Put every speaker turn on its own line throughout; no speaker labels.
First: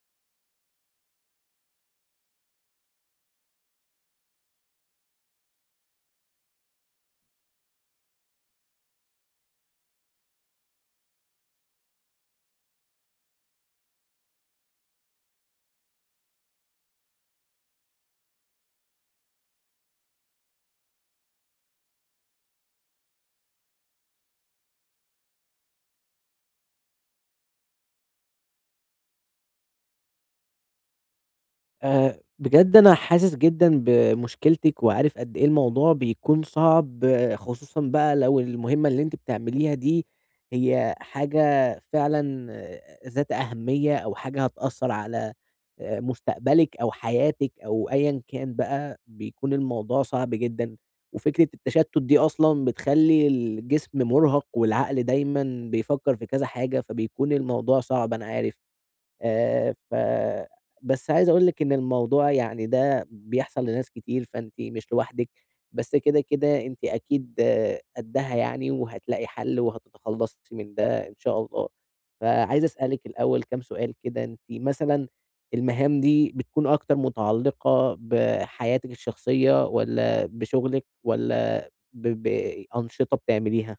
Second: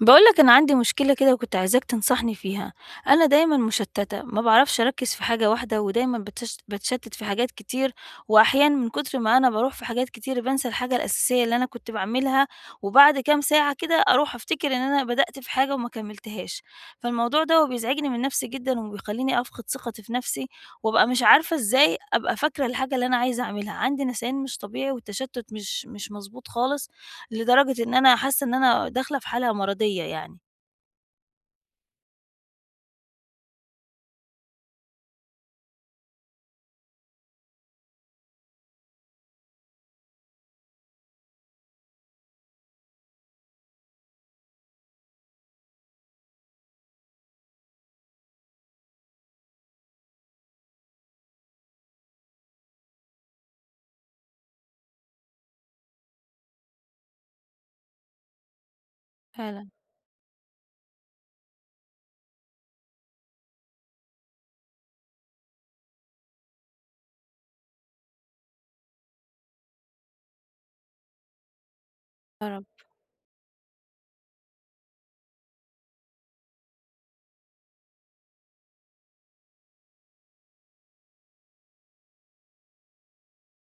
بقولك أنا عندي مشكلة كده وكنت عايزاك تنصحني فيها، أنا دايمًا مشتتة، ما باعرفش أركز في حاجة واحدة ودايمًا باتشتت في حاجات كتير، وأحيانًا من كتر ما أنا باروح في حاجات كتير بانسى الحاجة الأساسية اللي أنا كنت باعملها، وبعد كام ساعة كده أروح أفتكر إن أنا بدأت في حاجة وما كملتهاش، فالموضوع دوّة بيزعجني من نفسي جدًا وبيخليني أفقد ثقتي في نفسي، وأبقى مش عارفة إزاي أبقى فاكرة الحاجة اللي أنا عايزة أعملها، عندي نسيان مش طبيعي والتشتت مش مضبوط خالص، لدرجة إن أنا حاسة إن أنا داخلة في حالة مرضية يعني.
بجد أنا حاسس جدًا بمشكلتِك، وعارف قد إيه الموضوع بيكون صعب، آه، خصوصًا بقى لو المهمة اللي أنتِ بتعمليها دي هي حاجة فعلًا آه، ذات أهمية، أو حاجة هتأثّر على مستقبلِك أو حياتِك أو أيًا كان بقى، بيكون الموضوع صعب جدًا، وفكرة التشتُّت دي أصلًا بتخلّي الجسم مُرهَق والعقل دايمًا بيفكّر في كذا حاجة، فبيكون الموضوع صعب أنا عارف.
فعلًا،
ف بس عايز أقول لِك إن الموضوع يعني ده بيحصل لناس كتير، فأنتِ مش لوحدِك، بس كده، أنتِ أكيد آه، قدّها يعني وهتلاقي حل وهتتخلّصي من ده إن شاء الله.
يا
فعايز
رب.
أسألِك الأول كام سؤال كده، أنتِ مثلًا المهام دي بتكون أكتر متعلقة بحياتِك الشخصية والّا بشغلِك والّا بأنشطة بتعمليها؟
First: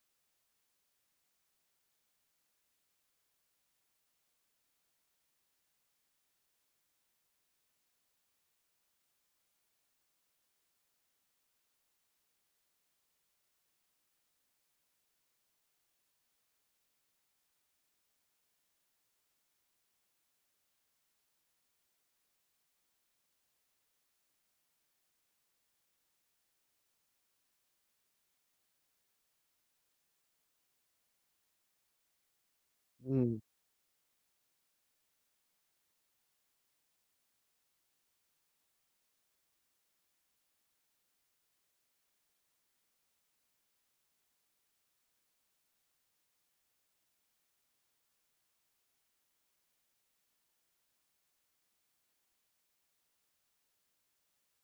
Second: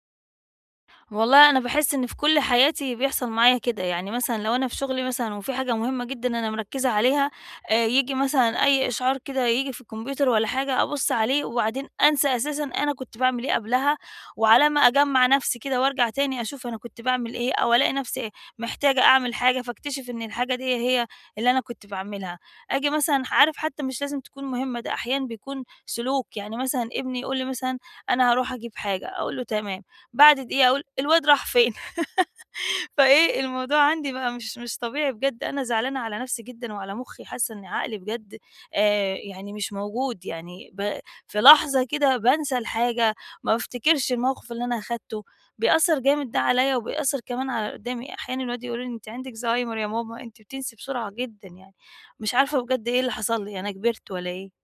والله أنا باحس إن في كل حياتي بيحصل معايا كده، يعني مثلًا لو أنا في شغلي مثلًا وفي حاجة مهمة جدًا أنا مركّزة عليها، ييجي مثلًا أي إشعار كده ييجي في الكمبيوتر والّا حاجة، أبُص عليه وبعدين أنسى أساسًا أنا كنت باعمل إيه قبلها، وعلى ما أجمّع نفسي كده وارجع تاني أشوف أنا كنت باعمل إيه، أو ألاقي نفسي محتاجة أعمل حاجة، فاكتشف إن الحاجة دي هي اللي أنا كنت باعملها. آجي مثلًا عارف حتى مش لازم تكون مهمة، ده أحيانًا بيكون سلوك، يعني مثلًا ابني يقول لي مثلًا: "أنا هاروح أجيب حاجة." أقول له: "تمام." بعد دقيقة أقول الواد راح فين؟
إمم.
فإيه الموضوع عندي بقى مش طبيعي بجد، أنا زعلانة على نفسي جدًا وعلى مُخّي، حاسة إن عقلي بجد يعني مش موجود، يعني ب في لحظة كده بانسى الحاجة، ما بافتكرش الموقف اللي أنا أخدته، بيأثّر جامد ده عليَّ وبيأثّر كمان على اللي قدّامي، أحيانًا الولاد يقولوا لي: "أنتِ عندِك زهايمر يا ماما، أنتِ بتنسي بسرعة جدًا." يعني مش عارفة بجد إيه اللي حصل لي، أنا كبرت والّا إيه؟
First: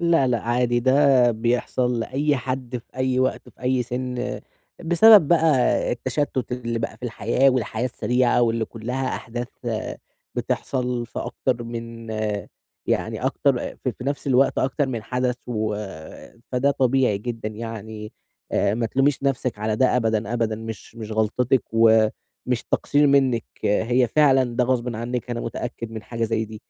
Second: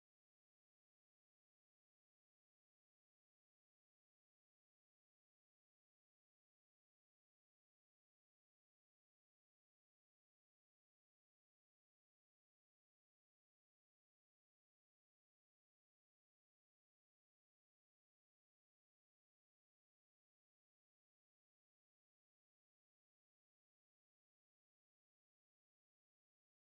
لأ، لأ، عادي ده بيحصل لأي حد في أي وقت في أي سِن، بسبب بقى التشتُّت اللي بقى في الحياة والحياة السريعة واللي كلّها أحداث آه، بتحصل في أكتر من آه، يعني أكتر آه، في نفس الوقت أكتر من حدث و آه، فده طبيعي جدًا يعني ما تلوميش نَفْسِك على ده أبدًا، أبدًا مش غلطتِك ومش تقصير منِّك، آه، هي فعلًا ده غصبٍ عنِّك أنا متأكد من حاجة زي دي.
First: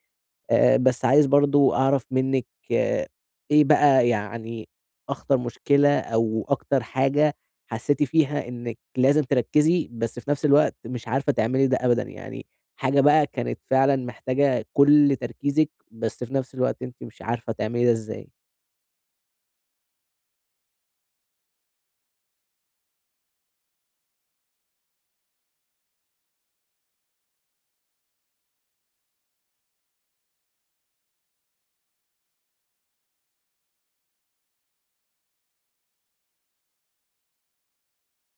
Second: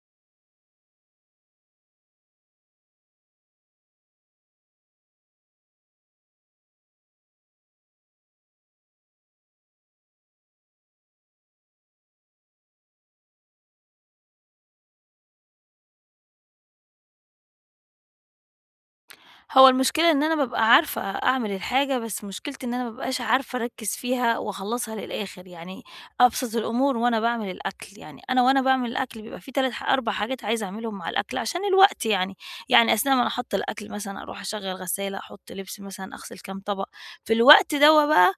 بس عايز برضه أعرف منِّك آه، إيه بقى يعني أخطر مشكلة أو أكتر حاجة حسّيتِ فيها إنِّك لازم تركّزي، بس في نفس الوقت مش عارفة تعملي ده أبدًا، يعني حاجة بقى كانت فعلًا محتاجة كل تركيزِك، بس في نفس الوقت أنتِ مش عارفة تعملي ده إزاي؟
هو المشكلة إن أنا بابقى عارفة أعمل الحاجة، بس مشكلتي إن أنا ما بابقاش عارفة أركّز فيها وأخلّصها للآخر، يعني أبسط الأمور وأنا باعمل الأكل، يعني أنا وأنا باعمل الأكل بيبقى في 3 ح 4 حاجات عايزة أعملهم مع الأكل عشان الوقت يعني، يعني أثناء ما أنا حاطة الأكل مثلًا أروح أشغّل غسالة، أحُط لبس مثلًا، أغسل كام طبق، في الوقت دوّة بقى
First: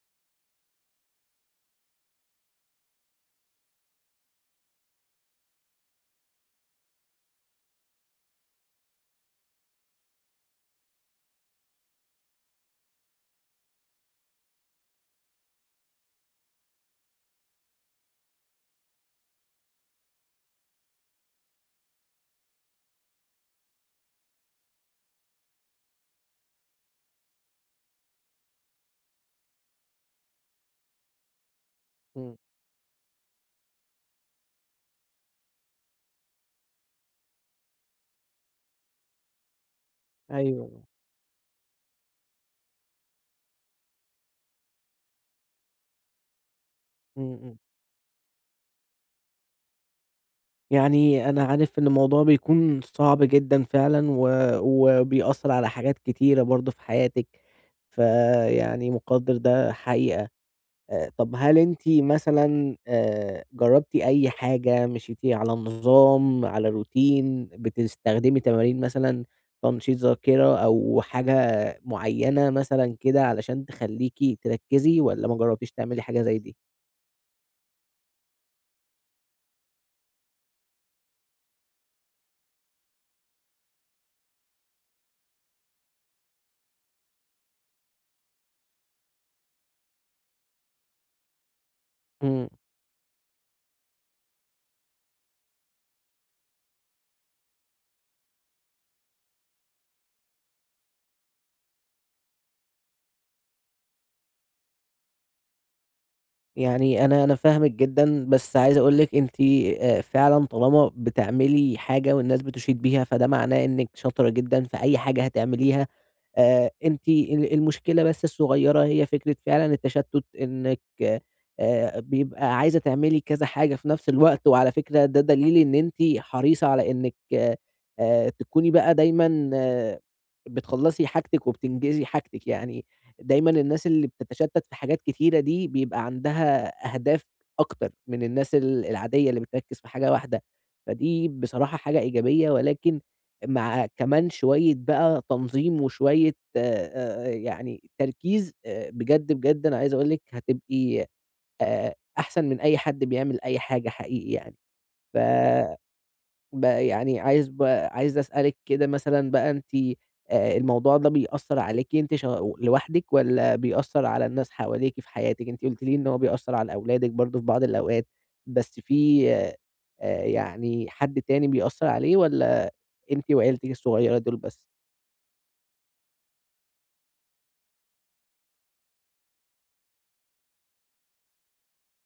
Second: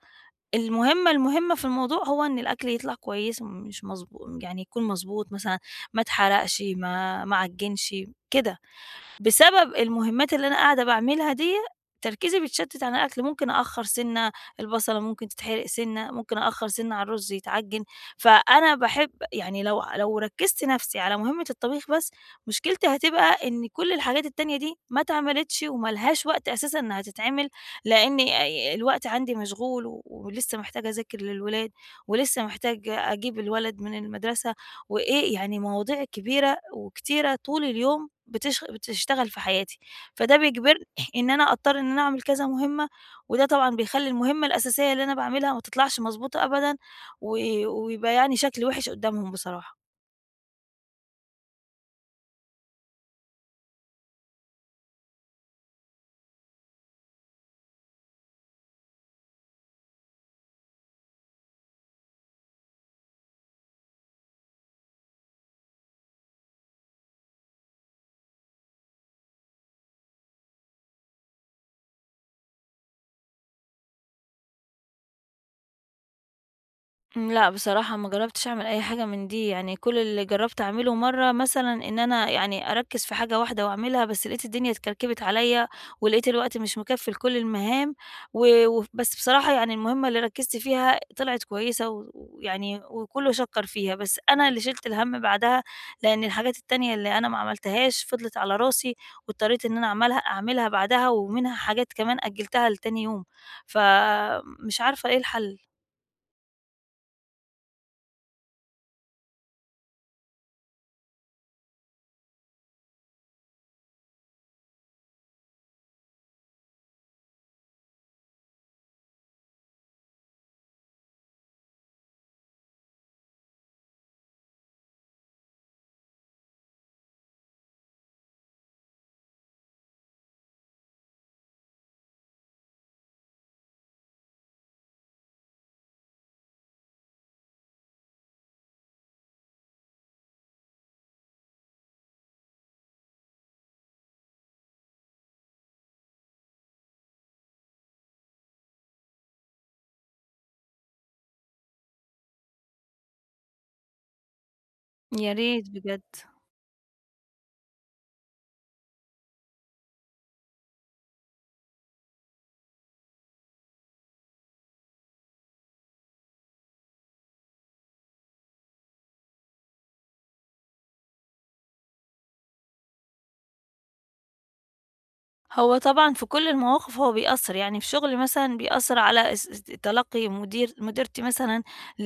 المهمة في الموضوع هو إن الأكل يطلع كويس مش مضبو يعني يكون مضبوط مثلًا، ما اتحرقش، ما عجّنش، كده. بسبب المهمات اللي أنا قاعدة باعملها ديّة، تركيزي بيتشتت عن الأكل، ممكن أأخّر سِنّة، البصلة ممكن تتحرق سِنّة، ممكن أأخّر سِنّة على الرز يتعجِّن، فأنا باحب يعني لو ركّزت نَفْسي على مهمة الطبيخ بس، مشكلتي هتبقى إن كل الحاجات التانية دي ما اتعملتش وما لهاش وقت أساسًا إنها تتعمل، لإن الوقت عندي مشغول و ولسه محتاجة أذاكر للولاد
إمم،
ولسه محتاجة أجيب الولد من المدرسة وإيه، يعني مواضيع كبيرة وكتيرة طول اليوم بتشتغل في حياتي، فده
أيوه،
بيجبرني إن أنا أضطر إن أنا أعمل كذا مهمة، وده طبعًا بيخلّي المهمة الأساسية اللي أنا باعملها ما تطلعش مضبوطة أبدًا،
إمم،
و
إمم.
ويبقى يعني شكلي وِحِش قدّامهم بصراحة.
يعني أنا عارف إن الموضوع بيكون صعب جدًا فعلًا و وبيأثّر على حاجات كتيرة برضه في حياتِك، فيعني مُقدّر ده حقيقة. طب هل أنتِ مثلًا جرّبتِ أي حاجة، مشيتِ على نظام، على روتين، بتستخدمي تمارين مثلًا تنشيط ذاكرة أو حاجة معيّنة مثلًا كده علشان تخلّيكِ تركّزي والّا ما جرّبتيش تعملي حاجة زي دي؟
إمم، لأ بصراحة ما جرّبتش أعمل أي حاجة من دي، يعني كل اللي جرّبت أعمله مرّة مثلًا إن أنا يعني أركّز في حاجة واحدة وأعملها، بس لقيت الدنيا اتكركبت عليّا، ولقيت الوقت مش مكفّي لكل المهام، و وف بس بصراحة يعني المهمة اللي ركّزت فيها طلعت كويسة و
إمم.
ويعني وكلّه شكّر فيها، بس أنا اللي شِلت الهَم بعدها، لإن الحاجات التانية اللي أنا ما عملتهاش فضلت على راسي، واضطريت إن أنا أعملها بعدها، ومنها حاجات كمان أجّلتها لتاني يوم، فمش عارفة إيه الحل،
يعني أنا فاهمِك جدًا، بس عايز أقول لِك أنتِ فعلًا طالما بتعملي حاجة والناس بتشيد بيها، فده معناه إنِّك شاطرة جدًا في أي حاجة هتعمليها. أنتِ ال المشكلة بس الصغيرة هي فكرة فعلًا التشتُّت إنِّك بيبقى عايزة تعملي كذا حاجة في نفس الوقت، وعلى فكرة ده دليل إن أنتِ حريصة على إنِّك تكوني بقى دايمًا آه، بتخلّصي حاجتِك وبتنجزي حاجتِك يعني. دايمًا الناس اللي بتتشتت في حاجات كتيرة دي بيبقى عندها أهداف أكتر من الناس ال العادية اللي بتركز في حاجة واحدة، فدي بصراحة حاجة إيجابية، ولكن مع كمان شوية بقى تنظيم وشوية يعني تركيز بجد، بجد أنا عايز أقول لِك هتبقي أحسن من أي حد بيعمل أي حاجة حقيقي يعني، ف
يا ريت بجد.
بقى يعني عايز أسألِك كده مثلًا بقى أنتِ الموضوع ده بيأثّر عليكِ أنتِ ش لوحدِك والّا بيأثّر على الناس حواليكِ في حياتِك؟ أنتِ قُلتِ لي إن هو بيأثّر على أولادِك برضه في بعض الأوقات، بس في يعني حد تاني بيأثّر عليه والّا أنتِ وعيلتِك الصغيّرة دول بس؟
هو طبعًا في كل المواقف هو بيأثّر، يعني في شغلي مثلًا بيأثّر على اس اس تلقّي مديرتي مثلًا ل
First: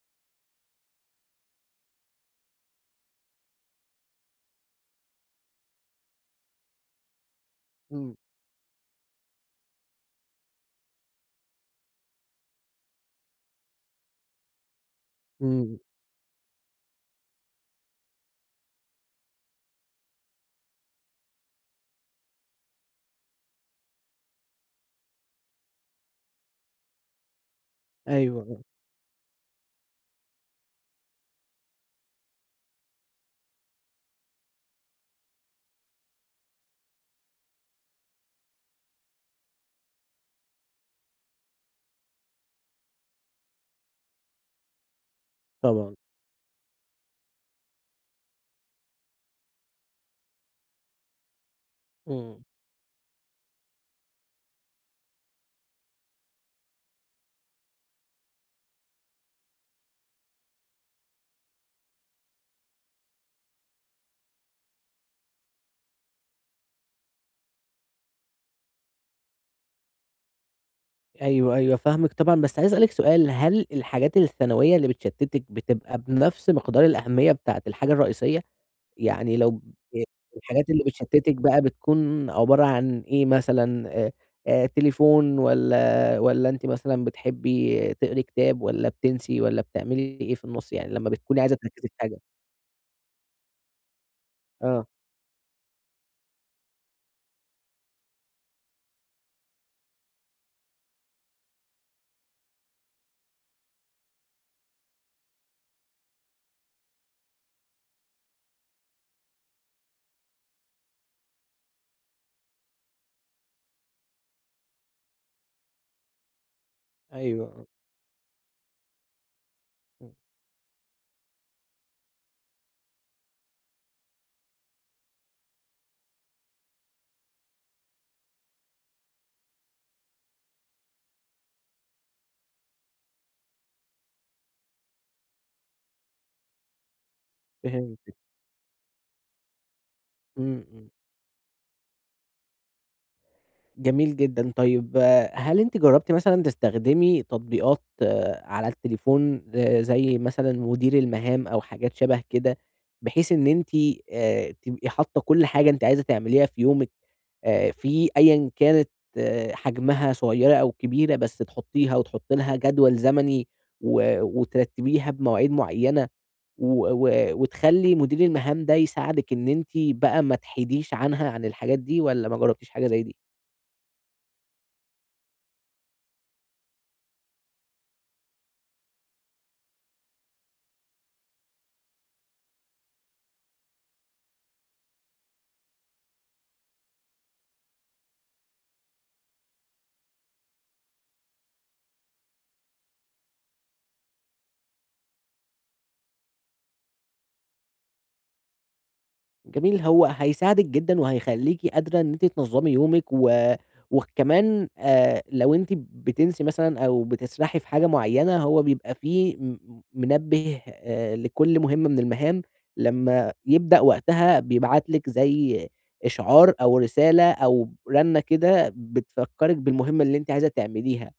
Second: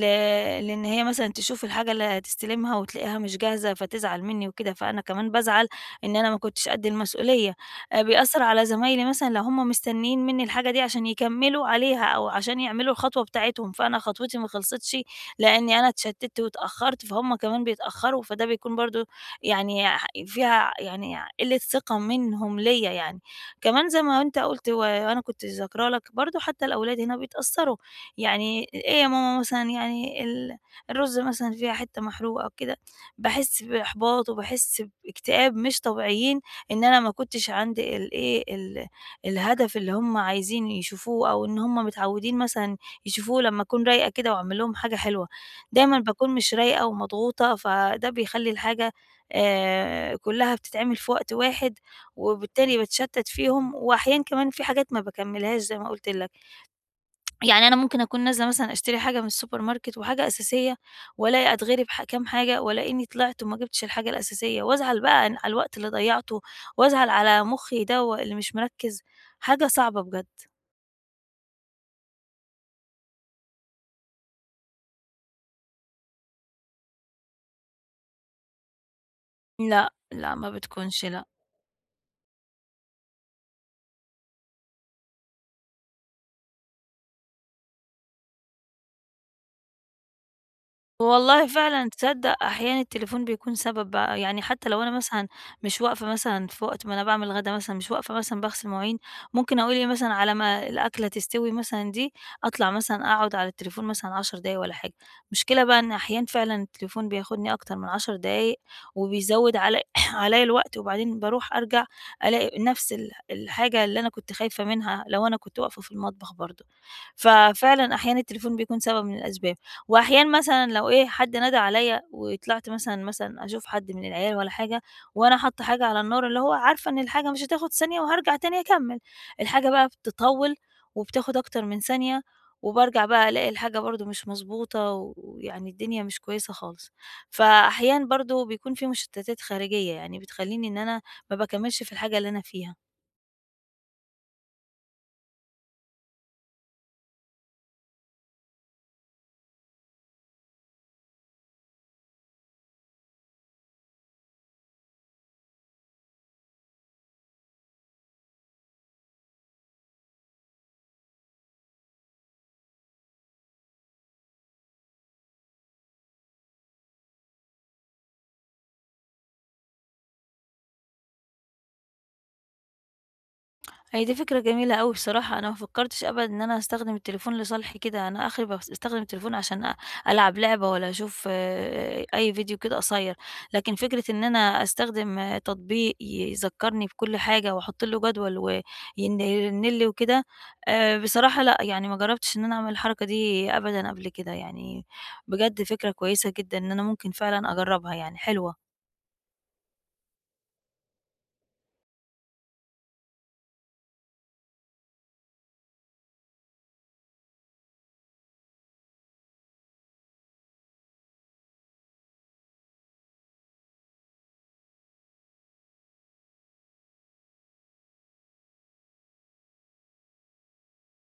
لإن هي مثلًا تشوف الحاجة اللي هتستلمها وتلاقيها مش جاهزة فتزعل منّي وكده، فأنا كمان بازعل إن أنا ما كنتش قد المسؤولية.
إمم.
بيأثّر على زمايلي مثلًا لو هم مستنّيين منّي الحاجة دي عشان يكمّلوا عليها أو عشان يعملوا الخطوة بتاعتهم، فأنا خطوتي ما خلصتش
إمم.
لإنّي أنا اتشتّت واتأخّرت، فهُم كمان بيتأخّروا، فده بيكون برضه يعني فيها يعني قِلّة ثقة منهم ليّا يعني. كمان زي ما أنت قُلت وأنا كنت ذاكرة لك برضه حتى الأولاد هنا بيتأثّروا،
أيوه، آه
يعني إيه يا ماما مثلًا يعني الرُز مثلًا فيها حتّة محروقة أو كده، باحس بإحباط وباحس باكتئاب مش طبيعيين إن أنا ما كنتش عندي الإيه، الهدف اللي هم عايزين يشوفوه أو إن هم متعوّدين مثلًا يشوفوه لمّا أكون رايقة كده وأعمل لهم حاجة حلوة،
طبعًا.
دايمًا باكون مش رايقة ومضغوطة، فده بيخلّي الحاجة كُلّها بتتعمل في وقت واحد
إمم.
وبالتالي باتشتت فيهم، وأحيان كمان في حاجات ما باكمّلهاش زي ما قُلت لك، يعني أنا ممكن أكون نازلة مثلًا أشتري حاجة من السوبر ماركت وحاجة أساسية، وألاقي أتغري كام حاجة، وألاقيني طلعت وما جبتش الحاجة الأساسية، وأزعل بقى على الوقت اللي ضيّعته، وأزعل على مُخّي ده اللي مش مركّز، حاجة صعبة بجد.
أيوه، فاهمِك طبعًا، بس عايز أسألِك سؤال، هل الحاجات الثانوية اللي بتشتِّتِك بتبقى بنفْس مقدار الأهمية بتاعة الحاجة الرئيسية؟ يعني لو
لأ،
آآ
لأ ما
الحاجات اللي
بتكونش لأ.
بتشتتِك بقى بتكون عبارة عن إيه مثلًا، تليفون والّا أنتِ مثلًا بتحبي تقري كتاب والّا بتنسي والّا بتعملي إيه في النُص يعني لمّا بتكوني
والله
عايزة تركّزي
فعلًا
في حاجة؟
تصدّق أحيانًا التليفون بيكون سبب بقى، يعني حتى لو
آه،
أنا مثلًا مش واقفة مثلًا في وقت ما أنا باعمل غدا مثلًا، مش واقفة مثلًا باغسل مواعين، ممكن أقول إيه مثلًا على ما الأكلة تستوي مثلًا دي، أطلع مثلًا أقعد على التليفون مثلًا 10 دقايق والّا حاجة. المشكلة بقى إن أحيانًا فعلًا التليفون بياخدني أكتر من 10 دقايق، وبيزوّد علي عليَّ الوقت، وبعدين باروح أرجع ألاقي نفس الحاجة اللي أنا كنت خايفة منها لو أنا كنت واقفة في المطبخ برضه.
أيوه، آه،
ففعلًا أحيانًا التليفون بيكون سبب من الأسباب.
آه،
وأحيانا مثلًا لو إيه، حد نادى عليّا وطلعت مثلًا أشوف حد من العيال والّا حاجة، وأنا حاطة حاجة على النار اللي هو عارفة إن الحاجة مش هتاخد ثانية وهارجع تاني أكمّل، الحاجة بقى بتطوّل وبتاخد أكتر من ثانية، وبارجع بقى ألاقي الحاجة برضه مش مضبوطة ويعني الدنيا مش كويسة خالص. فأحيانا
فهمتِك،
برضه بيكون في مشتتات خارجية، يعني
إمم،
بتخلّيني إن
إمم،
أنا ما باكمّلش في الحاجة اللي أنا فيها.
جميل جدًا، طيب آه، هل أنتِ جرّبتِ مثلًا تستخدمي تطبيقات آه، على التليفون زي مثلًا مدير المهام أو حاجات شبه كده، بحيث إن أنتِ تبقي حاطة كل حاجة أنتِ عايزة تعمليها في يومِك في أيًا كانت آه، حجمها صغيرة أو كبيرة، بس تحطّيها وتحطّي لها جدول زمني وترتّبيها بمواعيد معيّنة و و وتخلّي مدير المهام ده يساعدِك إن أنتِ بقى ما تحيديش عنها عن الحاجات دي والّا ما جرّبتيش حاجة زي دي؟
هي دي فكرة جميلة أوي بصراحة، أنا ما فكّرتش أبدًا إن أنا أستخدم التليفون لصالحي كده، أنا آخري باستخدم التليفون عشان ألعب لعبة والّا أشوف آه، أي فيديو كده قصيّر، لكن فكرة إن أنا أستخدم آه، تطبيق يذكّرني بكل حاجة وأحُط له جدول وين يرن لي وكده، بصراحة لأ، يعني ما جرّبتش إن أنا أعمل الحركة دي أبدًا قبل كده، يعني بجد فكرة كويسة جدًا إن أنا ممكن فعلًا أجرّبها يعني، حلوة،
جميل، هو هيساعدِك جدًا وهيخلّيكِ قادرة إن أنتِ تنظّمي يومِك وكمان لو أنتِ بتنسي مثلًا أو بتسرحي في حاجة معيّنة، هو بيبقى في م منبه لكل مهمة من المهام، لمّا يبدأ وقتها بيبعت لِك زي إشعار أو رسالة أو رنة كده بتفكّرِك بالمهمة اللي أنتِ عايزة تعمليها،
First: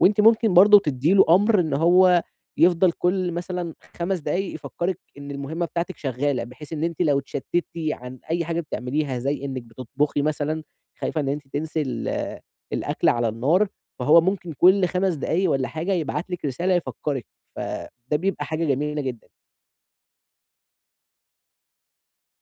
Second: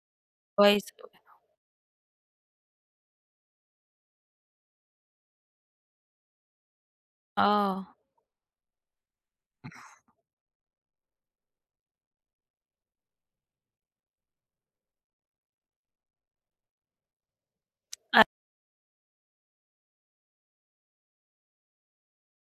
وأنتِ ممكن برضه
كويس أوي،
تدّي له أمر إن هو يفضل كل مثلًا 5 دقايق يفكّرِك إن المهمة بتاعتِك شغّالة، بحيث إن أنتِ لو اتشتّتِ
آه،
عن أي حاجة بتعمليها زي إنِّك بتطبخي مثلًا، خايفة إن أنتِ تنسي الأكل على النار، فهو ممكن كل 5 دقايق والّا حاجة يبعت لِك رسالة يفكّرِك، فده
أ
بيبقى حاجة جميلة جدًا.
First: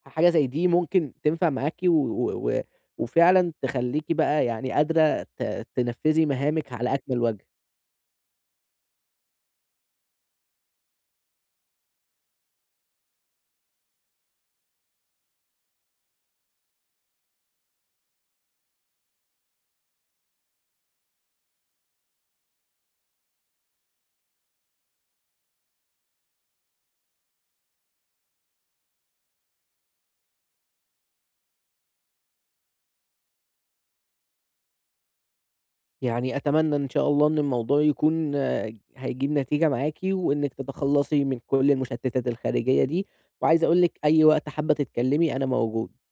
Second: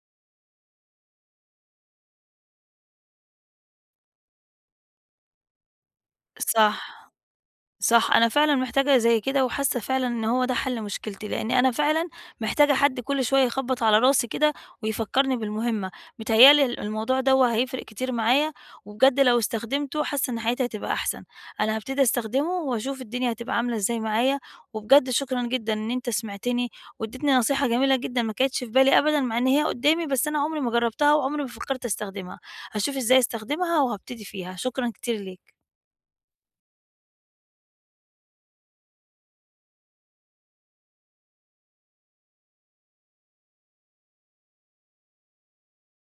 فحاجة زي دي ممكن تنفع معاكِ و و و وفعلًا تخلّيكِ بقى يعني قادرة تنفّذي مهامِك على
صح.
أكمل وجه.
صح، أنا فعلًا محتاجة زي كده، وحاسة فعلًا إن هو ده حل مشكلتي، لإن أنا فعلًا محتاجة حد كل شوية يخبط على راسي كده ويفكرني بالمهمة، متهيأ لي الموضوع دوّة هيفرق كتير معايا، وبجد لو استخدمته حاسة إن حياتي هتبقى أحسن، أنا هابتدي أستخدمه وأشوف الدنيا هتبقى عاملة إزاي معايا، وبجد شكرًا جدًا إن أنت سمعتني واديتني نصيحة جميلة جدًا ما كانتش في بالي أبدًا، مع إن هي قدامي بس أنا عمري ما جربتها وعمري ما فكرت أستخدمها، هاشوف إزاي أستخدمها وهابتدي فيها، شكرًا كتير ليك.
يعني أتمنى إن شاء الله إن الموضوع يكون آه، هيجيب نتيجة معاكِ، وإنِّك تتخلّصي من كل المشتتات الخارجية دي، وعايز أقول لِك أي وقت حابة تتكلمي أنا موجود.